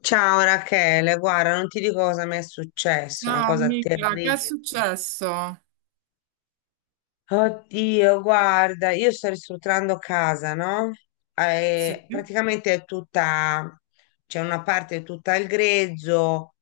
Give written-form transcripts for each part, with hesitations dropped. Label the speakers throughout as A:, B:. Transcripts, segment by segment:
A: Ciao Rachele, guarda, non ti dico cosa mi è successo, una
B: Ah,
A: cosa
B: amica, che è
A: terribile.
B: successo?
A: Oddio, guarda, io sto ristrutturando casa, no?
B: Sì,
A: Praticamente è tutta, c'è una parte tutta al grezzo,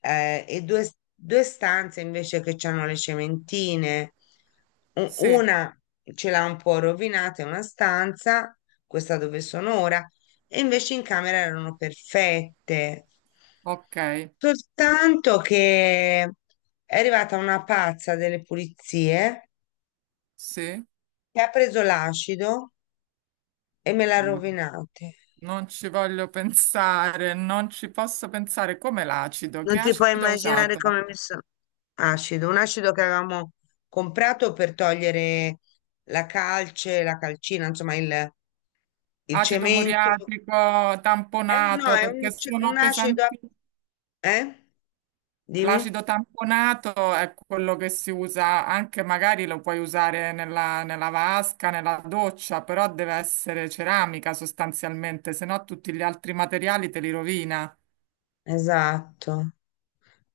A: e due stanze invece che hanno le cementine.
B: sì,
A: Una ce l'ha un po' rovinata, è una stanza, questa dove sono ora, e invece in camera erano perfette.
B: ok,
A: Soltanto che è arrivata una pazza delle pulizie
B: sì,
A: che ha preso l'acido e me l'ha
B: no,
A: rovinata.
B: non ci voglio pensare, non ci posso pensare. Come l'acido? Che
A: Non ti puoi
B: acido ha
A: immaginare
B: usato?
A: come mi sono acido, un acido che avevamo comprato per togliere la calce, la calcina, insomma il
B: Acido
A: cemento.
B: muriatico,
A: È un, no,
B: tamponato,
A: è un,
B: perché
A: ce- Un
B: sono
A: acido,
B: pesanti.
A: eh? Dimmi.
B: L'acido tamponato è quello che si usa anche, magari lo puoi usare nella, vasca, nella doccia, però deve essere ceramica sostanzialmente, se no tutti gli altri materiali te li rovina.
A: Esatto.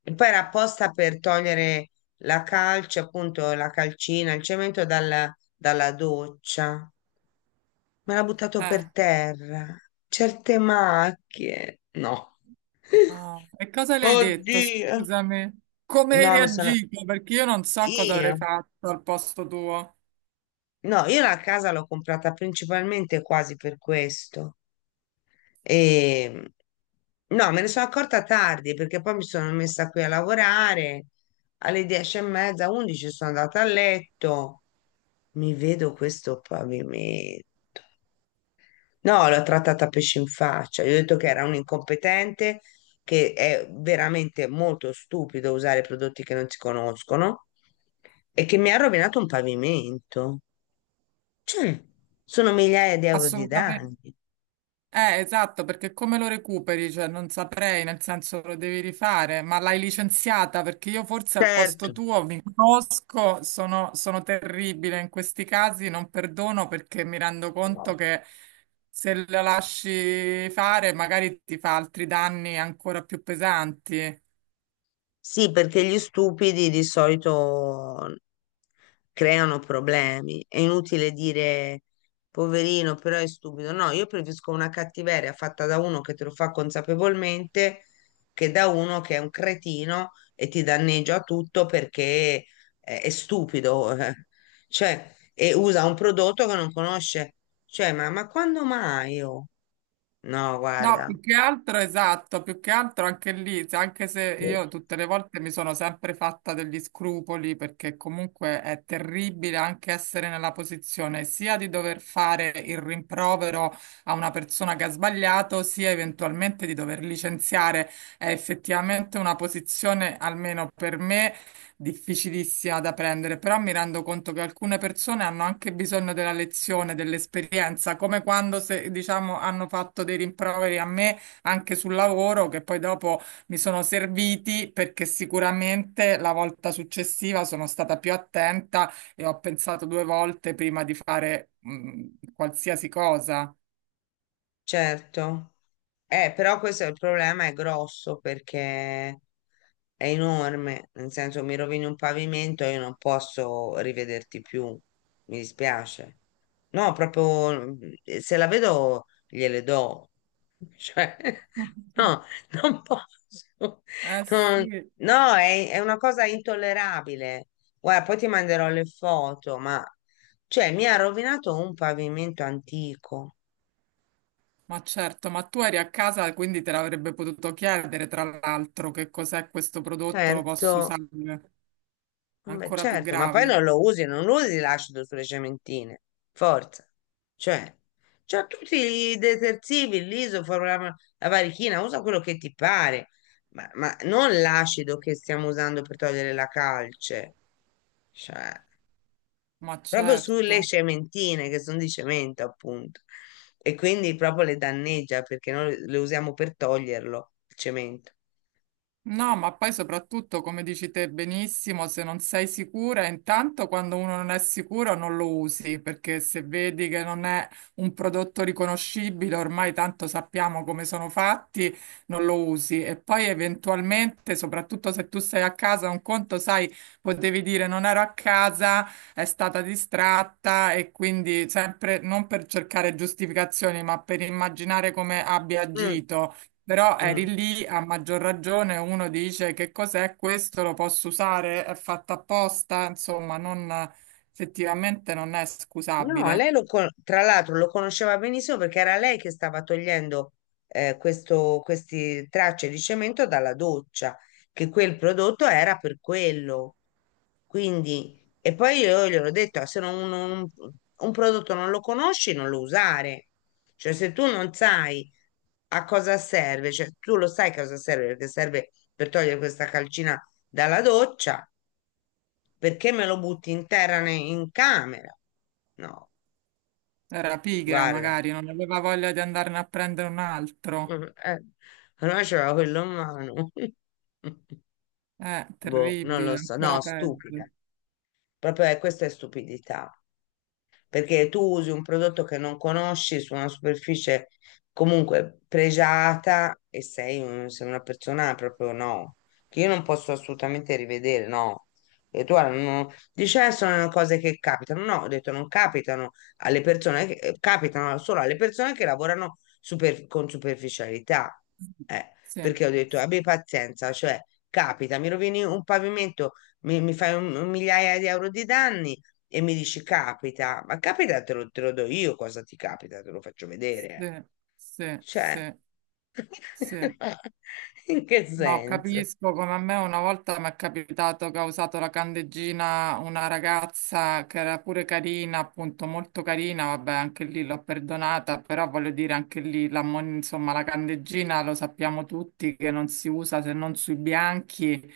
A: E poi era apposta per togliere la calce, appunto la calcina, il cemento dalla, dalla doccia. Me l'ha buttato
B: Eh.
A: per terra. Certe macchie. No.
B: No. E cosa le hai detto?
A: Oddio.
B: Scusami. Come hai
A: No, mi sono...
B: reagito? Perché io non so cosa
A: Io?
B: avrei fatto al posto tuo.
A: No, io la casa l'ho comprata principalmente quasi per questo. E... No, me ne sono accorta tardi perché poi mi sono messa qui a lavorare alle 10 e mezza, 11 sono andata a letto. Mi vedo questo pavimento. No, l'ho trattata a pesce in faccia. Gli ho detto che era un incompetente, che è veramente molto stupido usare prodotti che non si conoscono e che mi ha rovinato un pavimento. Cioè, sono migliaia di euro di
B: Assolutamente.
A: danni.
B: Esatto, perché come lo recuperi? Cioè, non saprei, nel senso lo devi rifare, ma l'hai licenziata perché io forse al posto
A: Certo.
B: tuo mi conosco, sono terribile in questi casi, non perdono perché mi rendo conto che se la lasci fare magari ti fa altri danni ancora più pesanti.
A: Sì, perché gli stupidi di solito creano problemi. È inutile dire poverino, però è stupido. No, io preferisco una cattiveria fatta da uno che te lo fa consapevolmente che da uno che è un cretino e ti danneggia tutto perché è stupido. eh. Cioè, e usa un prodotto che non conosce. Cioè, quando mai? Oh? No,
B: No,
A: guarda,
B: più che altro, esatto, più che altro anche lì, anche se io tutte le volte mi sono sempre fatta degli scrupoli, perché comunque è terribile anche essere nella posizione sia di dover fare il rimprovero a una persona che ha sbagliato, sia eventualmente di dover licenziare. È effettivamente una posizione, almeno per me difficilissima da prendere, però mi rendo conto che alcune persone hanno anche bisogno della lezione, dell'esperienza, come quando se, diciamo, hanno fatto dei rimproveri a me anche sul lavoro, che poi dopo mi sono serviti perché sicuramente la volta successiva sono stata più attenta e ho pensato due volte prima di fare, qualsiasi cosa.
A: certo. Però questo è il problema, è grosso perché è enorme, nel senso mi rovini un pavimento e io non posso rivederti più, mi dispiace. No, proprio se la vedo gliele do. Cioè, no, non posso.
B: Eh
A: Non-
B: sì.
A: no, è una cosa intollerabile. Guarda, poi ti manderò le foto, ma cioè, mi ha rovinato un pavimento antico.
B: Ma certo, ma tu eri a casa, quindi te l'avrebbe potuto chiedere, tra l'altro, che cos'è questo prodotto, lo posso
A: Certo,
B: usare?
A: vabbè,
B: Ancora più
A: certo, ma poi
B: grave.
A: non lo usi, non usi l'acido sulle cementine. Forza. Cioè, c'ha tutti i detersivi, l'isoforo, la varichina, usa quello che ti pare, ma non l'acido che stiamo usando per togliere la calce. Cioè,
B: Ma
A: proprio sulle
B: certo.
A: cementine che sono di cemento, appunto. E quindi proprio le danneggia perché noi le usiamo per toglierlo, il cemento.
B: No, ma poi soprattutto, come dici te benissimo, se non sei sicura, intanto quando uno non è sicuro non lo usi, perché se vedi che non è un prodotto riconoscibile, ormai tanto sappiamo come sono fatti, non lo usi. E poi eventualmente, soprattutto se tu sei a casa, un conto, sai, potevi dire non ero a casa, è stata distratta e quindi sempre non per cercare giustificazioni, ma per immaginare come abbia
A: Mm,
B: agito. Però eri
A: mm.
B: lì, a maggior ragione, uno dice che cos'è questo, lo posso usare, è fatto apposta, insomma, non, effettivamente non è
A: No,
B: scusabile.
A: lei lo tra l'altro lo conosceva benissimo perché era lei che stava togliendo questo, queste tracce di cemento dalla doccia, che quel prodotto era per quello. Quindi, e poi io gliel'ho detto: "Ah, se non- un prodotto non lo conosci, non lo usare. Cioè, se tu non sai a cosa serve, cioè tu lo sai a cosa serve, perché serve per togliere questa calcina dalla doccia, perché me lo butti in terra in camera? No,
B: Era pigra,
A: guarda,
B: magari, non aveva voglia di andarne a prendere un altro.
A: eh, allora c'era quello in mano. Boh, non lo
B: Terribile,
A: so, no,
B: ancora
A: stupida.
B: peggio.
A: Proprio questa è stupidità, perché tu usi un prodotto che non conosci su una superficie comunque pregiata e sei, sei una persona proprio no, che io non posso assolutamente rivedere, no. E tu guarda, non, dici: sono cose che capitano." No, ho detto non capitano alle persone, che, capitano solo alle persone che lavorano con superficialità. Eh,
B: Sì,
A: perché ho detto abbi pazienza, cioè capita, mi rovini un pavimento, mi fai un migliaia di euro di danni e mi dici capita, ma capita te lo do io cosa ti capita, te lo faccio vedere.
B: sì, sì,
A: Cioè,
B: sì, sì.
A: in che
B: No,
A: senso?
B: capisco come a me una volta mi è capitato che ha usato la candeggina una ragazza che era pure carina, appunto molto carina, vabbè anche lì l'ho perdonata, però voglio dire anche lì, insomma la candeggina lo sappiamo tutti che non si usa se non sui bianchi,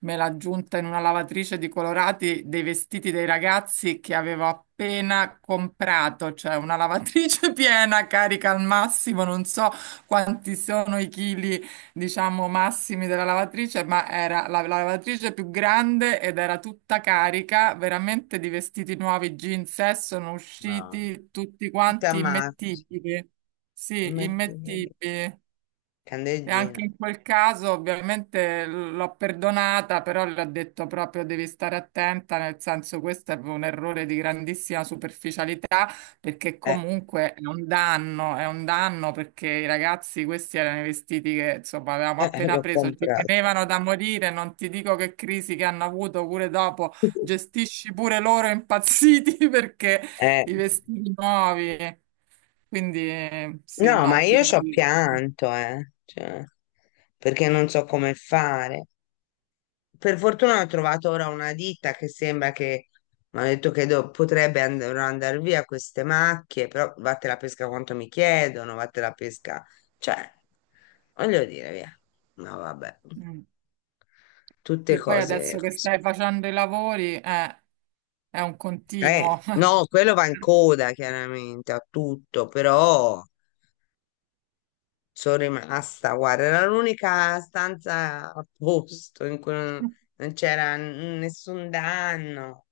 B: me l'ha aggiunta in una lavatrice di colorati dei vestiti dei ragazzi che avevo appena comprato, cioè una lavatrice piena, carica al massimo, non so quanti sono i chili diciamo, massimi della lavatrice, ma era la, lavatrice più grande ed era tutta carica, veramente di vestiti nuovi, jeans, sono
A: No.
B: usciti tutti
A: Tutta
B: quanti
A: amata,
B: immettibili. Sì,
A: mettimi
B: immettibili. E anche
A: candeggina.
B: in quel caso ovviamente l'ho perdonata, però le ho detto proprio devi stare attenta, nel senso questo è un errore di grandissima superficialità, perché
A: Eh,
B: comunque è un danno perché i ragazzi questi erano i vestiti che insomma avevamo appena
A: l'ho
B: preso, ci
A: comprato.
B: tenevano da morire, non ti dico che crisi che hanno avuto pure dopo, gestisci pure loro impazziti perché
A: Eh,
B: i vestiti nuovi, quindi sì,
A: no, ma
B: no, ti
A: io ci ho
B: capisco.
A: pianto, cioè, perché non so come fare. Per fortuna ho trovato ora una ditta che sembra che mi ha detto che potrebbe andare via queste macchie, però vatte la pesca quanto mi chiedono, vatte la pesca, cioè, voglio dire, via. No, vabbè,
B: Mm.
A: tutte
B: Sì, poi
A: cose
B: adesso che
A: così.
B: stai facendo i lavori, è un continuo.
A: No, quello va in coda chiaramente a tutto, però sono rimasta, guarda, era l'unica stanza a posto in cui non c'era nessun danno.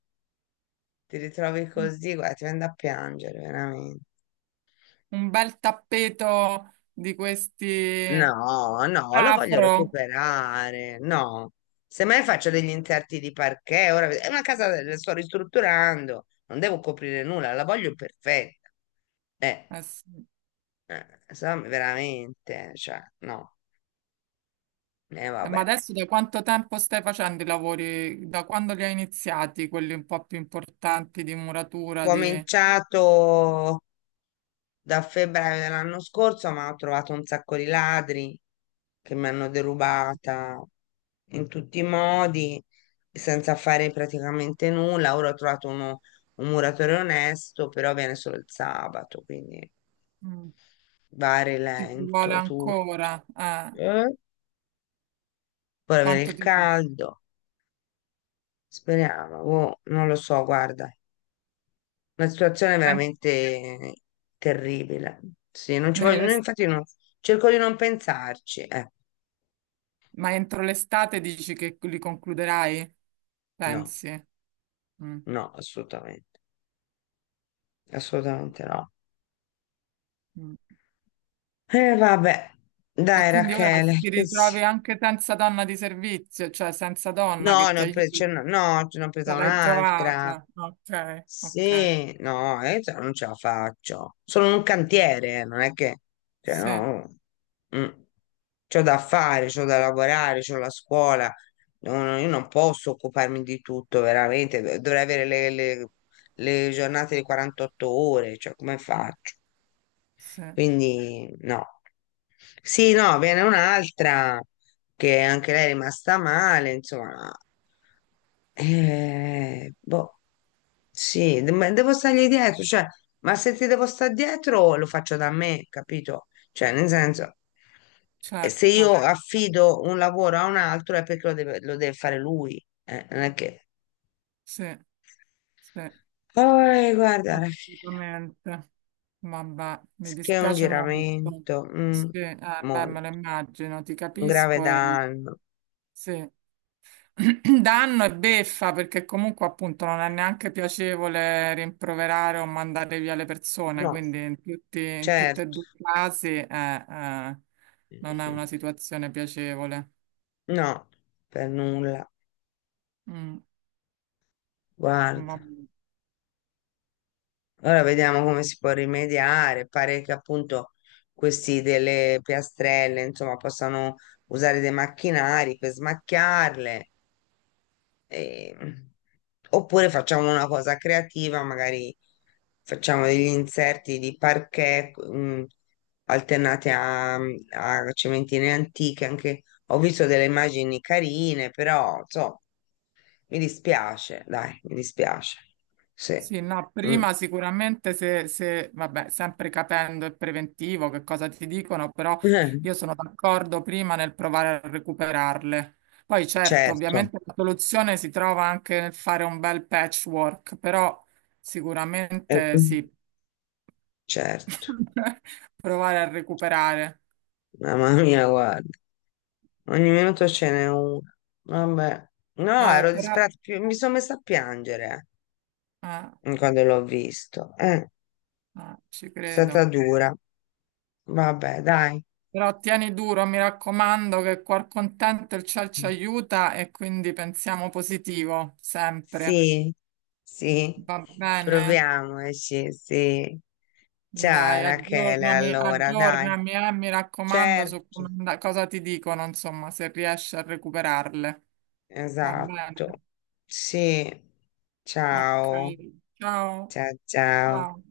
A: Ti ritrovi così, guarda, ti viene da piangere, veramente.
B: Un bel tappeto di questi
A: No, no, lo voglio
B: afro.
A: recuperare. No, semmai faccio degli interti di parquet. Ora è una casa, la sto ristrutturando, non devo coprire nulla, la voglio perfetta. Eh,
B: Eh sì.
A: insomma, veramente, cioè, no, e
B: Ma
A: vabbè.
B: adesso da quanto tempo stai facendo i lavori? Da quando li hai iniziati, quelli un po' più importanti di muratura, di...
A: Cominciato da febbraio dell'anno scorso, ma ho trovato un sacco di ladri che mi hanno derubata in tutti i modi, senza fare praticamente nulla. Ora ho trovato un muratore onesto, però viene solo il sabato, quindi
B: Mm.
A: va a
B: Ti ci vuole
A: rilento tutto.
B: ancora?
A: Eh? Ora viene
B: Quanto
A: il
B: ti...
A: caldo, speriamo, boh, non lo so, guarda, una situazione
B: ma
A: veramente terribile. Sì, non ci voglio, no,
B: nell'es-
A: infatti non, cerco di non pensarci,
B: ma entro l'estate dici che li concluderai?
A: no.
B: Pensi? Mm.
A: No, assolutamente, assolutamente no.
B: Mm.
A: Vabbè,
B: E
A: dai
B: quindi ora
A: Rachele,
B: ti
A: che
B: ritrovi anche senza donna di servizio, cioè senza donna
A: no,
B: che
A: ne
B: ti
A: ho pre- ce
B: aiuti.
A: n'ho- no, ce n'ho presa
B: Non l'hai
A: un'altra.
B: trovata. Ok, ok.
A: Sì, no, cioè, non ce la faccio. Sono un cantiere, non è che, cioè,
B: Sì,
A: no, mm. C'ho da fare, c'ho da lavorare, c'ho la scuola. No, no, io non posso occuparmi di tutto, veramente. Dovrei avere le giornate di 48 ore, cioè, come faccio?
B: sì,
A: Quindi no. Sì, no, viene un'altra che anche lei è rimasta male, insomma. Boh, sì, ma devo stargli dietro, cioè, ma se ti devo stare dietro lo faccio da me, capito? Cioè, nel senso, se io
B: certo.
A: affido un lavoro a un altro è perché lo deve fare lui, non è che...
B: Sì, sì,
A: Oh, guarda, alla fine,
B: assolutamente. Vabbè, mi
A: che è un
B: dispiace molto.
A: giramento,
B: Sì,
A: mm,
B: beh, me lo
A: molto.
B: immagino, ti
A: Un grave
B: capisco e
A: danno.
B: sì. Danno e beffa perché comunque appunto non è neanche piacevole rimproverare o mandare via le persone,
A: No,
B: quindi in tutti
A: certo,
B: e due i casi non è una situazione piacevole.
A: no, per nulla.
B: Mm,
A: Guarda,
B: vabbè.
A: ora vediamo come si può rimediare. Pare che appunto questi delle piastrelle, insomma, possano usare dei macchinari per smacchiarle. Ehm, oppure facciamo una cosa creativa, magari facciamo degli inserti di parquet, alternati a cementine antiche, anche ho visto delle immagini carine, però insomma, mi dispiace, dai, mi dispiace. Sì.
B: Sì, no,
A: Mm.
B: prima sicuramente vabbè, sempre capendo il preventivo che cosa ti dicono, però
A: Eh,
B: io sono d'accordo prima nel provare a recuperarle. Poi certo,
A: certo,
B: ovviamente la soluzione si trova anche nel fare un bel patchwork, però
A: eh,
B: sicuramente
A: mm,
B: sì,
A: certo.
B: provare a recuperare.
A: Mamma mia, guarda, ogni minuto ce n'è una. Vabbè. No,
B: Ah,
A: ero
B: però,
A: disperata, mi sono messa a piangere. Eh,
B: ah,
A: mm, quando l'ho visto. È
B: ah, ci
A: stata
B: credo.
A: dura. Vabbè, dai.
B: Però tieni duro, mi raccomando, che cuor contento il ciel ci aiuta e quindi pensiamo positivo, sempre.
A: Sì, sì.
B: Va bene?
A: Proviamoci, sì, sì. Ciao
B: Dai,
A: Rachele,
B: aggiornami,
A: allora, dai.
B: aggiornami, mi raccomando su
A: Certo,
B: cosa ti dicono, insomma, se riesci a recuperarle. Va bene?
A: esatto. Sì.
B: Ok.
A: Ciao.
B: Ciao.
A: Ciao, ciao.
B: Ciao.